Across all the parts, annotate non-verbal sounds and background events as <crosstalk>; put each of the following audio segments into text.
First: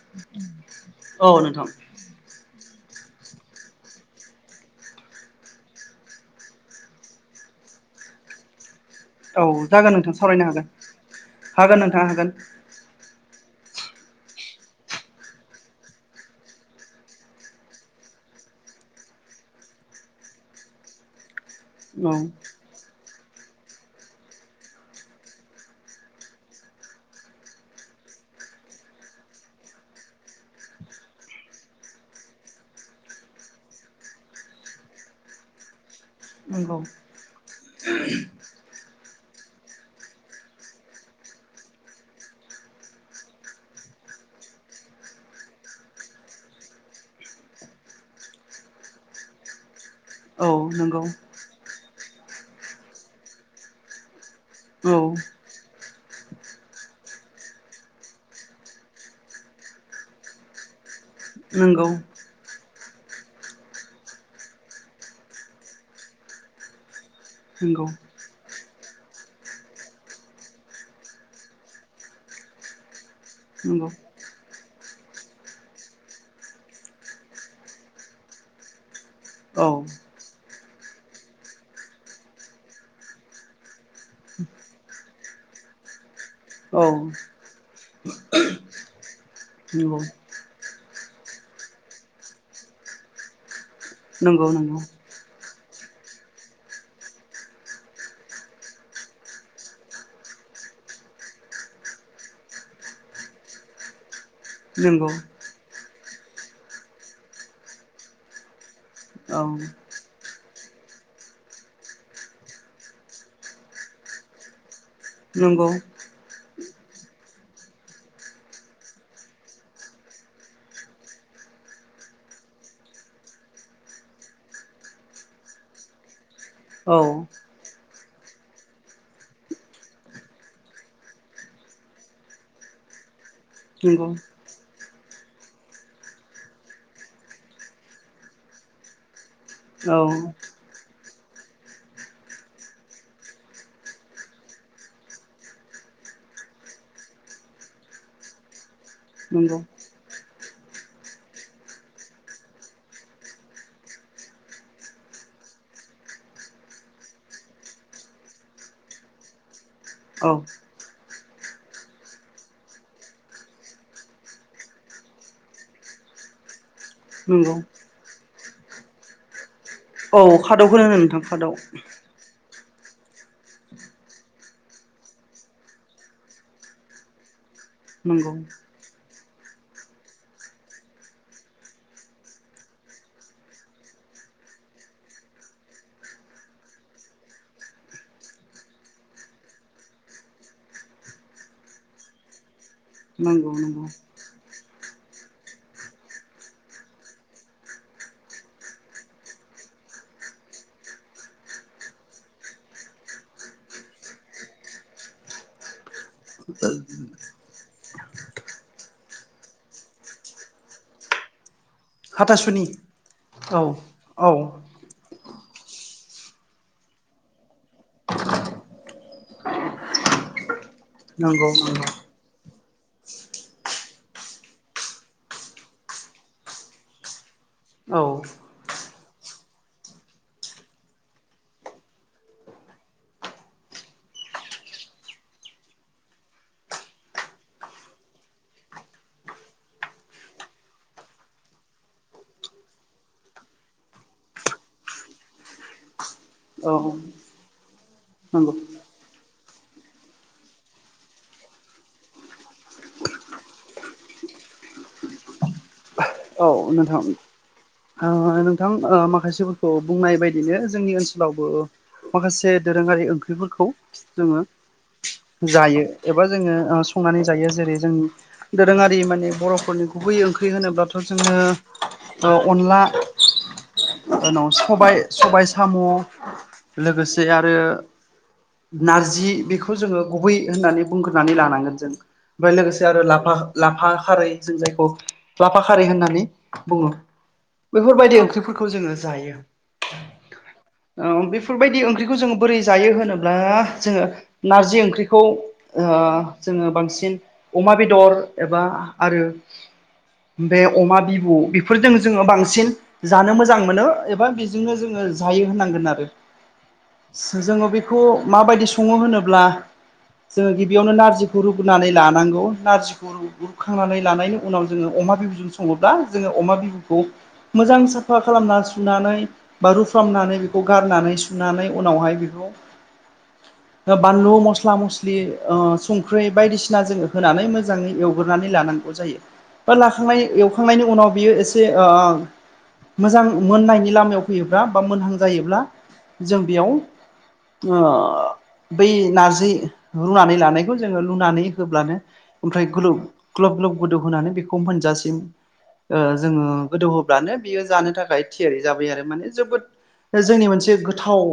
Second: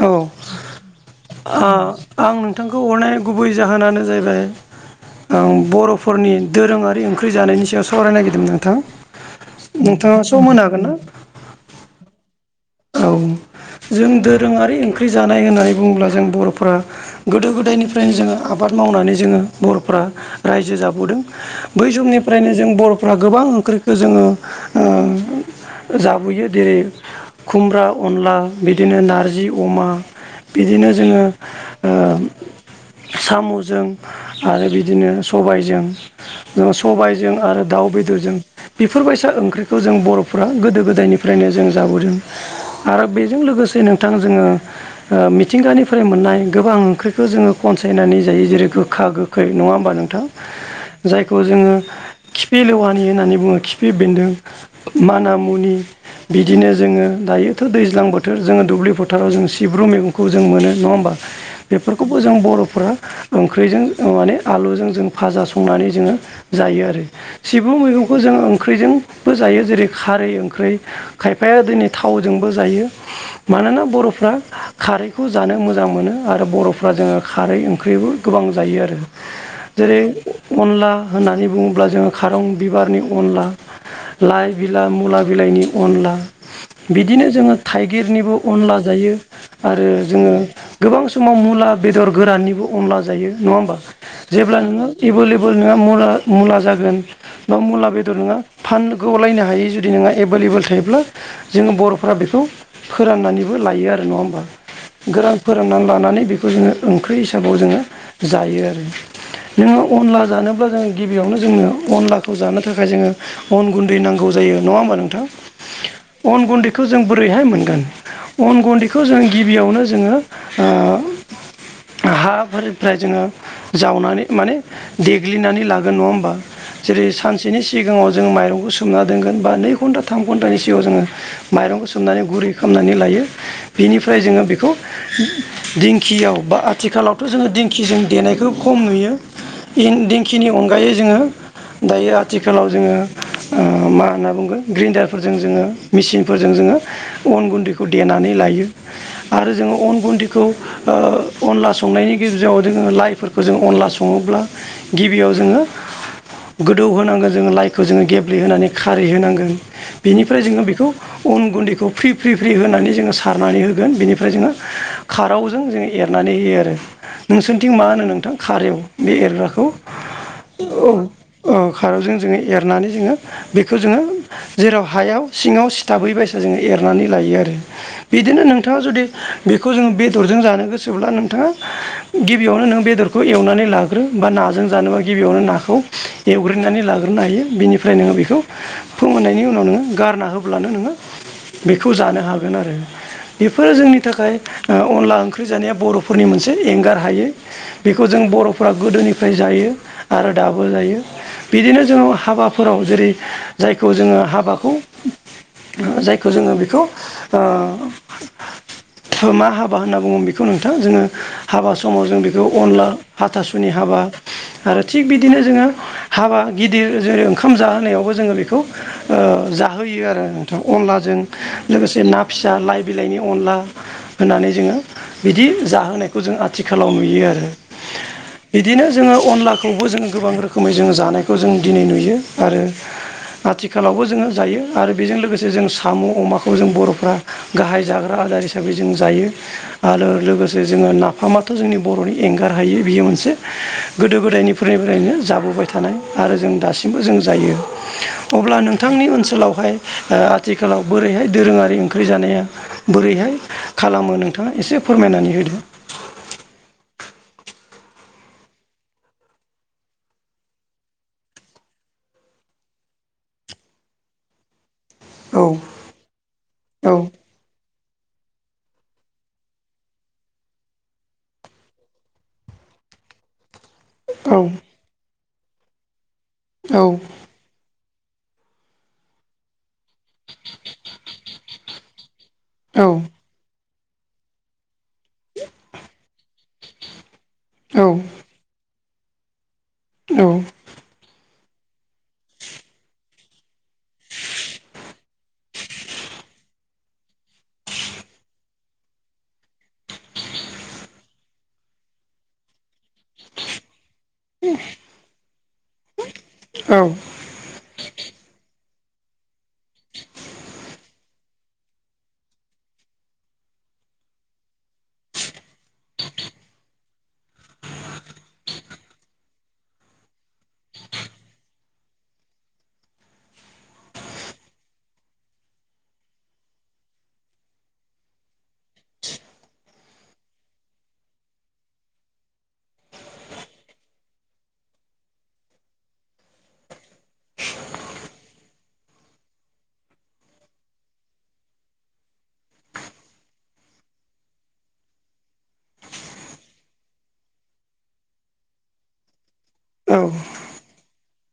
औ औ नोंथां। आ आं नोंथांखौ हरनायनि गुबै जाहोनानो जाहैबाय ओं बर'फोरनि दोरोङारि ओंख्रि जानायनि सायाव सावरायनो नागिरदोंमोन नोंथां। औ जागोन नोंथां नोंथाङा सम सावरायनो होनो ना? हागोन हागोन नोंथां हागोन। औ जों दोरोङारि ओंख्रि जानाय होननानै बुङोब्ला जों बर'फ्रा गोदो गोदायनिफ्रायनो जोङो आबाद मावनानै जोङो बर'फ्रा रायजो जाबोदों बै नोंथां हागोन औ समनिफ्रायनो जों बर' फोरा गोबां ओंख्रिखौ जोङो ओ जाबोयो जेरै खुमब्रा अनला बिदिनो नारजि अमा बिदिनो जोङो ओ साम'जों आरो बिदिनो सबायजों नंगौ सबायजों आरो दाउ बेदरजों बेफोरबायसा ओंख्रिखौ जों बर'फ्रा गोदो गोदायनिफ्रायनो जों जाबोदों। आरो बेजों लोगोसे नोंथां जोङो ओ मिथिंगानिफ्राय मोननाय गोबां ओंख्रिखौ जोङो खनसायनानै जायो जेरै गोखा गोखै नङा होमबा नों थां औ नंगौ जायखौ जोङो खिफि लेवानि होननानै बुङो खिफि बेन्दों औ माना मुनि बिदिनो जोङो दायोथ' दैज्लां बोथोर जोङो दुब्लि फोथाराव जों सिब्रु मैगंखौ जों मोनो नङा होमबा नंगौ बेफोरखौ जों बर'फोरा ओंख्रिजों माने आलुजों जों भाजा संनानै जोङो जायो आरो सिबुं नंगौ मैगं बो जोंङो ओंख्रिजोंबो जायो जेरै खारै ओंख्रै खायफाया दिनै थावजोंबो जायो। मानोना नंगौ बर'फ्रा खारैखौ जानो मोजां मोनो आरो बर'फ्रा जोङो खारै ओंख्रिबो गोबां जायो आरो। औ जेरै अनला होननानै बुङोब्ला जोङो खारं बिबारनि अनला लाइ बिला मुला बिलाइनि अनला औ बिदिनो जोङो थाइगिरनिबो अनला जायो आरो नंगौ जोङो गोबां समाव मुला बेदर गोराननिबो अनला जायो नङा होमबा नंगौ जेब्ला नंगौ नोङो एबोल एबोल नोङा मुला मुला जागोन बा मुला बेदर नोङो फानग'लायनो हायि जुदि नोंङो एबोल एबोेल थायोब्ला जोङो बर'फ्रा बेखौ फोराननानैबो लायो आरो नङा होमबा नंगौ गोरान फोराननानै लानानै बेखौ जोङो ओंख्रि हिसाबाव जोङो जायो आरो औ नोङो। अनला जानोब्ला जोङो गिबिआवनो जोङो अनलाखौ जानो थाखाय जोङो अन गुन्दै नांगौ जायो नङा होमबा नोंथां नोंगौ अन गुन्दैखौ जों बोरैहाय मोनगोन अन गुन्दैखौ जोङो गिबियावनो जोङो ओ हाफोरनिफ्राय जोङो जावनानै माने देग्लेनानै लागोन नङा होमबा औ जेरै सानसेनि सिगांआव जोङो माइरंखौ सोमना दोनगोन बा नै घन्टा थाम घन्टानि सिगांआव जोङो माइरंखौ सोमनानै गुरै खालामनानै लायो नंगौ बिनिफ्राय जोङो बेखौ दिंखिआव बा आथिखालावथ' जोङो दिंखिजों देनायखौ खम नुयो औ दिंखिनि अनगायै जोङो दायो आथिखालाव जोङो ओ मा होनना बुंगोन ग्रेन्डारफोरजों जोङो मेचिनफोरजों जोङो ओ अन गुन्दैखौ देनानै लायो आरो नंगौ जोङो अन गुन्दै बेखौ ओ अनला संनायनि गेजेराव जोङो लाइफोरखौ जों अनलाजों सङोब्ला गिबिआव जोङो गोदौ होनांगोन जोङो लाइखौ जोङो गेब्लेहोनानै खारि होनांगोन औ बेनिफ्राय जोङो बेखौ बेखौ उन गुन्दैखौ फ्रि फ्रि फ्रि होनानै जोङो सारनानै होगोन बेनिफाय जोङो खारौवजों जोंङो एरनानै होयो आरो नंगौ नोंसोरथिं मा होनो नोंथां खारेव बे एरग्राखौ औ खादौखौनो ओ होनो नोंथां खादौ औ खारैजों जोङो एरनानै जोङो बेखौ जोङो जेराव हायाव सिङाव सिथाबै बायसा जोङो एरनानै लायो आरो नंगौ बिदिनो नोंथांआ जुदि ओ बेखौ जोङो बेदरजों जानो गोसोब्ला नोंथांआ गिबिआवनो नों बेदरखौ एवनानै लागोर रो बा नाजों जानोबा गिबिआवनो नाखौ ओ एवग्रोननानै लाग्रोनो हायो बेनिफ्राय नोङो बेखौ फोंमोननायनि उनाव नोङो गारना ह होब्लानो नोङो बेखौ जानो हागोन आरो नंगौ बेफोरो नंगौ जोंनि थाखाय ओ अनला ओंख्रि जानाया बर'फोरनि मोनसे एंगार हायै बेखौ जों बर'फ्रा गोदोनिफाय जायो आरो दाबो जायो बिदिनो जोङो हाबाफोराव जेरै जायखौ जोङो हाबाखौ जायखौ जोङो बेखौ ओ जों मा हाबा होनना बुङो बेखौ नोंथां जोङो हाबा समाव जों बेखौ हाथासुनि अनला औ हाथासुनि हाबा औ आरो थिग बिदिनो जोङो हाबा गिदिर जेरै ओंखाम जाहोनायावबो जोङो बेखौ जाहोयो हैयो आरो नोंथां अनलाजों नंगौ नंगौ लोगोसे ना फिसा लाइ बिलाइनि अनला होननानै जोङो बिदि जाहोनायखौ जों आथिखालाव नुयो आरो हो औ बिदिनो जोङो अनलाखौबो जोङो गोबां रोखोमै जोङो जानायखौ जों दिनै नुयो आरो आथिखालावबो जोङो जायो आरो बेजों लोगोसे जों साम'अमाखौ जों बर'फ्रा गाहाय जाग्रा आदार हिसाबै जों जायो आरो लोगोसे जोङो नाफामाथ' जोंनि बर'नि एंगार हायै बियो मोनसे गोदो गोदायनिफ्रायनो जाबोबाय थानाय आरो जों औ दासिमबो जों जायो नंगौ अब्ला नोंथांनि ओनसोलावहाय ओ आथिखालाव बोरैहाय दोरोंआरि ओंख्रि जानाया बोरैहाय खालामो नोंथांआ एसे फोरमायनानै होदो आं नोंथां ओ नोंथां ओ माखासेफोरखौ बुंनाय बादिनो जोंनि ओनसोलावबो माखासे दोरोंआरि ओंख्रिफोरखौ जोङो औ जायो एबा जोङो आ औ संनानै जायो जेरै जों दोरोआरि माने बर'फोरनि गुबै ओंख्रि होनोब्लाथ' जोङो ओ अनला ओ औ जोंनाव स'बाय स'बाय साम' औ लोगोसे आरो नारजि बेखौ जोङो गुबै होननानै बुंग्रोनानै लानांगोन जों आमफ्राय औ लोगोसे आरो ला लाफा खारै जों जायखौ लाफा खारै होननानै बुङो बेफोरबादि ओंख्रिफोरखौ जोङो जायो औ औ बेफोरबायदि ओंख्रिखौ जोङो बोरै जायो होनोब्ला जोङो नारजि ओंख्रिखौ ओ जोङो बांसिन अमा बेदर एबा आरो बे अमा बिबु बेफोरजों जोङो बां सिन जानो मोजां मोनो एबा बेजोंनो जोङो जायो होननांगोन आरो। औ। सो जोङो बेखौ मा बायदि सङो होनोब्ला जोङो गिबियावनो नारजिखौ रुग्रोनानै लानांगौ नारजिखौ <unintelligible> रुखांनानै लानायनि उनाव जोङो अमा बिबुजों सङोब्ला जोङो अमा बिबुखौ मोजां साफा खालामना सुनानै बा रुफ्रामनानै बेखौ गारनानै सुनानै उनावहाय बेखौ <inaudible> ओ बानलु मस्ला मस्लि ओ संख्रि बायदिसिना जोङो होनानै मोजाङै एवग्रोनानै लानां जायो बा लाखांनाय एवखांनायनि उनाव बियो एसे ओ मोजां मोननायनि लामायाव फैयोब्ला बा मोनहां जायोब्ला जों बेयाव ओ बै नारजि रुनानै लानायखौ जोङो लुनानै होब्लानो ओमफ्राय गुलुब ग्लब ग्लब गोदौह होनानै बेखौ मोनजासिम ओ जोङो गोदौ ब्लानो बियो जानो थाखाय थियारि जाबाय आरो माने जोबोद जोंनि मोनसे थाव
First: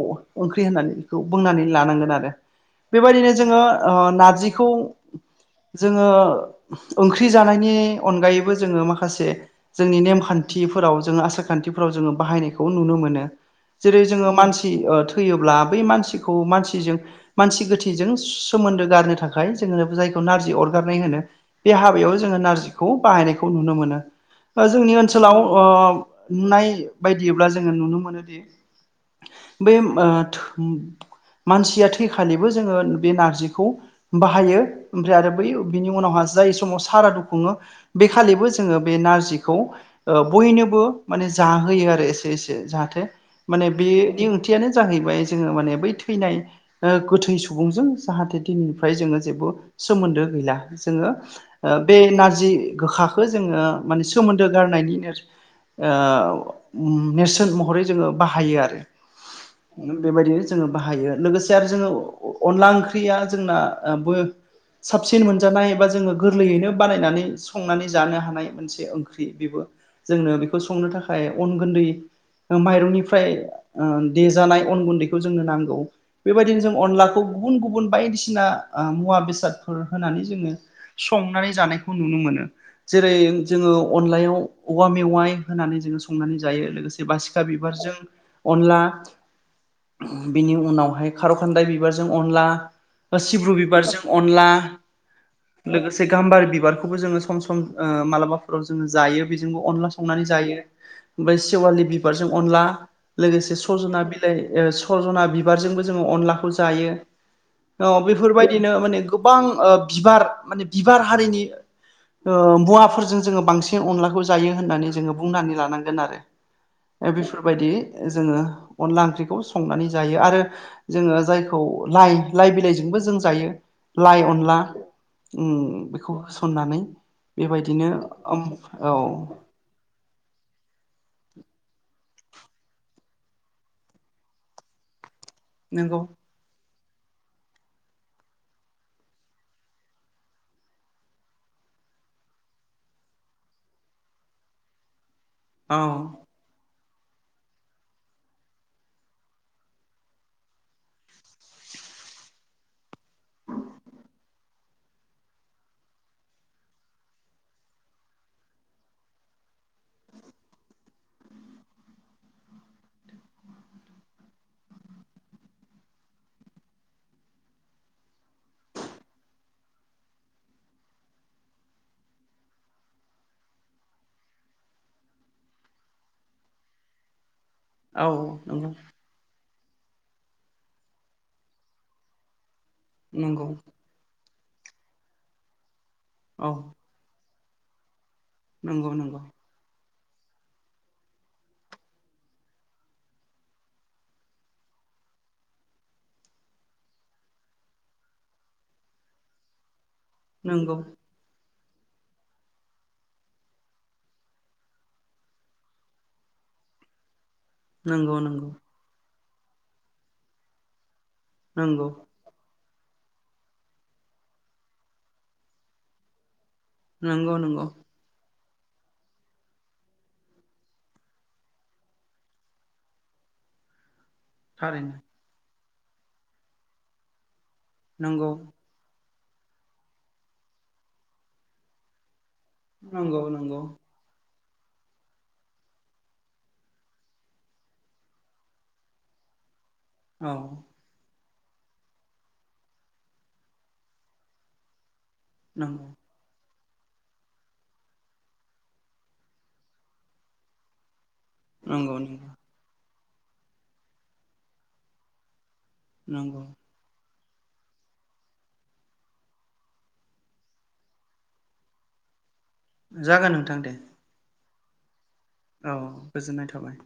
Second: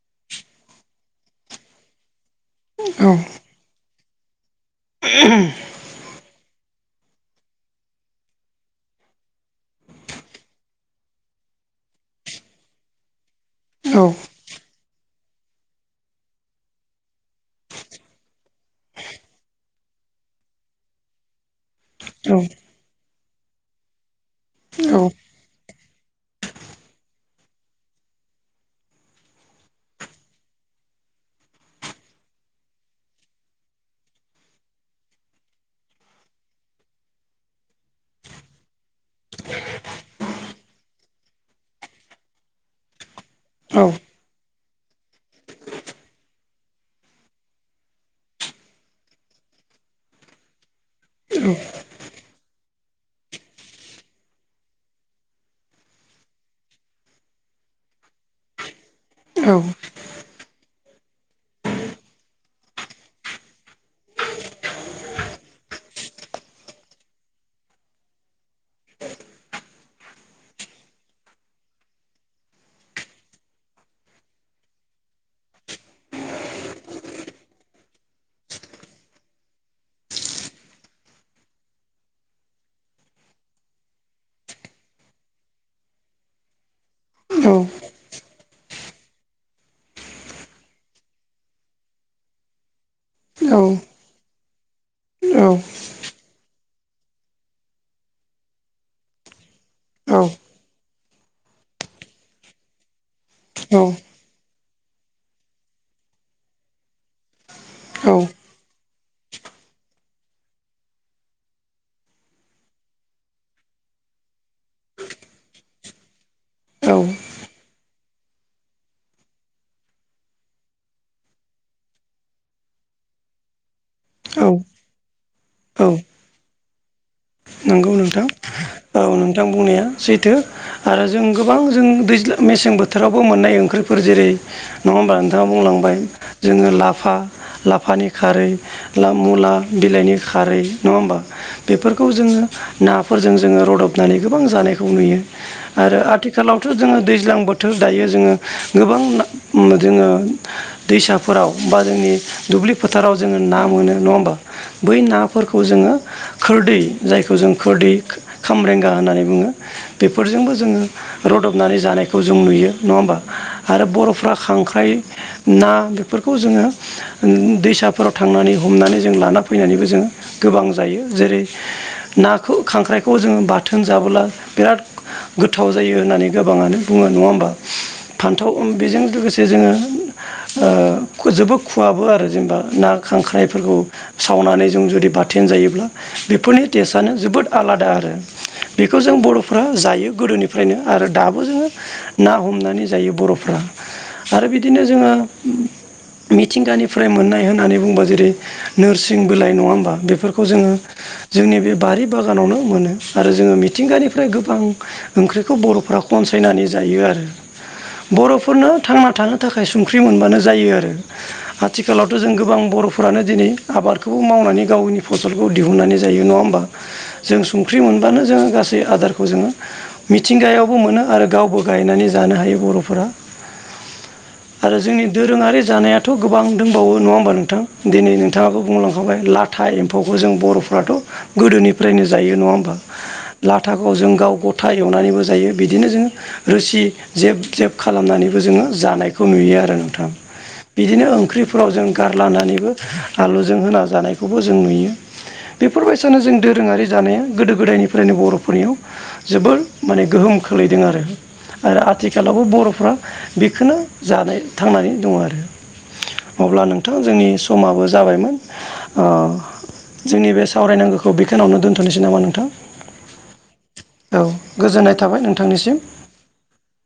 ओंख्रि होननानै बुंनानै लांगोन आरो बेबायदिनो जोङो ओ नारजिखौ <unintelligible> जोङो ओंख्रि जानायनि अनगायैबो जोङो माखासे जोंनि नेमखान थिफोराव जोङो आसारखान्थिफोराव जोङो बाहायनायखौ नुनो मोनो। जेरै जोङो मानसि ओ थैयोब्ला बै मानसिखौ मानसिजों मानसि गोथैजों ससोमोन्दो गारनो थाखाय जोङो जायखौ नारजि अरगारनाय होनो बे हाबायाव जोङो नारजिखौ बाहायनायखौ नुनो मोनो। ओ जोंनि ओनसो लाव ओ नुनाय बायदिब्ला जोङो नुनो मोनोदि बे ओ थो मानसिया थैखालिबो जोङो बे नारजिखौ बाहायो ओमफ्राय आरो बै बिनि उनावहा जाय समाव सारादु खुङो बेखालिबो जोङो बे नारजिखौ ओ बयनोबो माने जाहोयो आरो एसे एसे जाहाथे माने बेनि ओं थियानो जाहैबाय जोङो माने बै थैनाय ओ गोथै सुबुंजों जाहाथे दिनैनिफ्राय जोङो जेबो सोमोन्दो गैला जोङो ओ बे नारजि गोखाखौ जोङो माने सोमोन्दो गारनायनि <unintelligible> ओ नेरसोन महरै जोङो बाहायो आरो। औ। बेबायदिनो जोङो बाहायो लोगोसे आरो जोङो अअनला ओंख्रिया जोंना ओ बो साबसिन मोनजानाय एबा जोङो गोरलैयैनो बानायनानै संनानै जानो हानाय मोनसे ओंख्रि बेबो जोंनो बेखौ संनो थाखाय अन गुन्दै माइरंनिफ्राय ओ देजानाय अन गुन्दैखौ जोंनो नांगौ। बेबायदिनो जों अनलाखौ गुबुन गुबुन बायदिसिना ओ मुवा बेसादफोर होनानै जोङो संनानै जानायखौ नुनो मोनो जेरै जोङो अनलायाव औवा मेवाइ होनानै जोङो संनानै जायो लोगोसे बासिखा बिबारजों अनला बिनि उनावहाय खार' खान्दाय बिबारजों अनला बा सिब्रु बिबारजों अनला औ। लोगोसे गाम्बारि बिबारखौबो जोङो सम सम ओ मालााफोराव जोङो जायो बेजोंबो अनला सं नानै जायो ओमफ्राय सेवालि बिबारजों अनला लोगोसे सरजना बि लाइ ओ सरजना बिबारजोंबो जोङो अनलाखौ जायो औ बेफोरबाय ओरैनो माने गोबांओ बिबार माने बिबार हारिनि ओ मुवाफोरजों जोङो बांसिन अनलाखौ जायो होननानै जोङो बुंनानै लानांगोन आरो औ बेफोरबायदि जोङो अनला ओंख्रिखौ संनानै जायो। आरो जोङो जायखौ लाइ लाइ बिलाइजोंबो जों जायो। लाइ औ अनला उ औ बेखौ होसननानै बेबायदिनो ओम औ बिथां बुंनाया सैथो आरो जों गोबां जों दैज्ल मेसें बोथोरावबो मोननाय ओंख्रिफोर जेरै नङा होमब्ला नोंथाङा बुंलांबाय नंगौ जोङो लाफा लाफानि खारै मुला बिलाइनि खारै नङा होमबा बेफोर खौ जोङो नाफोरजों जोङो रदबनानै गोबां जानायखौ नुयो औ आरो आथिखाल आथिखालावथ' जोङो दैज्लां बोथोर दायो जोङो गोबां जोङो दैसाफोराव बा जोंनि दुब्लि फोथाराव जोङो ना मोनो नङा होमबा बै नाफोरखौ जोङो खोरदै जायखौ जों खोरदै खामरेंगा होननानै बुङो बेफोरजोंबो जोङो रदबनानै जानायखौ जों नुयो नङा होमबा आरो बर'फ्रा खांख्राइ ना बेफोरखौ जोङो दैसाफोराव थांनानै हमनानै जों लाना फैनानैबो जों गोबां जायो जेरै नाखौ खांख्राइखौ जोङो बाथोन जाबोला बिराद गोथाव जायो होननानै गोबाङानो बुङो नङा होमबा औ फान्थाव ओम नंगौ बेजों लोगोसे जे जोङो ओ जोबो खुवाबो आरो जेनेबा ना नंगौ खांख्रायफोरखौ सावनानै जों जुदि बाथोन जायोब्ला औ बेफोरनि टेस्आनो जोबोद आलादा आरो नंगौ बेखौ जों नंगौ बर' फ्रा जायो गोदोनिफ्रायनो आरो दाबो जोङो ना हमनानै जायो बर'फ्रा आरो बिदिनो जोङो मिथिंगानिफ्राय मोननाय होननानै बुङोब्ला जेरै नोरसिं बलाइ नङा होनोमबा बेफोरखौ बेखौ जोङो नंगौ जोंनि बे बारि बागानावनो मोनो आरो जोङो मिथिंगानिफ्राय गोबां ओंख्रिखौ बर'फ्रा खनसायनानै जायो आरो नंगौ नंगौ बर'फोरनो थांना थानो थाखाय संख्रि मोनबानो जायो आरो नंगौ आथिखालाव थ' जों गोबां बर'फोरानो दिनै आबादखौबो मावनानै गावनि फसलखौ दिहुननानै जायो नङा होमबा नंगौ जों नंगौ संख्रि मोनबानो जोङो गासै आदारखौ जोङो मिथिंगायावबो मोनो आरो गावबो गायनानै जानो हायो बर'फोरा आरो थारैनो जोंनि दोरोङारि जानायाथ' गोबां दंबावो नङा होमबा नोंथां दिनै नंगौ नोंथाङाबो बुंलां जांबाय लाथा एम्फौखौ जों बर'फ्राथ' गोदोनिफ्रायनो जायो नङा होमबा नंगौ नंगौ लाथाखौ जों गाव गथा एवनानैबो जायो बिदिनो जों रोसि जेब जेब खालामनानैबो जोङो जानायखौ नुयो आरो नोंथां। औ बिदिनो ओंख्रिफोराव जों गारलानानैबो आलुजों होना जानायखौबो जों नुयो। नंगौ बेफोरबायदिसानो जों दोरोङारि जानाया गोदो गोदायनिफ्रायनो बर'फोरनियाव जोबोर माने गोहोम खोलैदों आरो आरो नंगौ नंगौ आथिखालावबो बर'फ्रा बेखौनो जानाय थांनानै दङ आरो नंगौ अब्ला नोंथां जोंनि समाबो जाबायमोन ओ जोंनि बे सावरायनांगौखौ बेखौनावनो दोनथ'नोसै नामा नोंथां? जागोन नोंथां दे। औ गोजोननाय थाबाय औ नोंथांनिसिम। गोजोननाय थाबाय।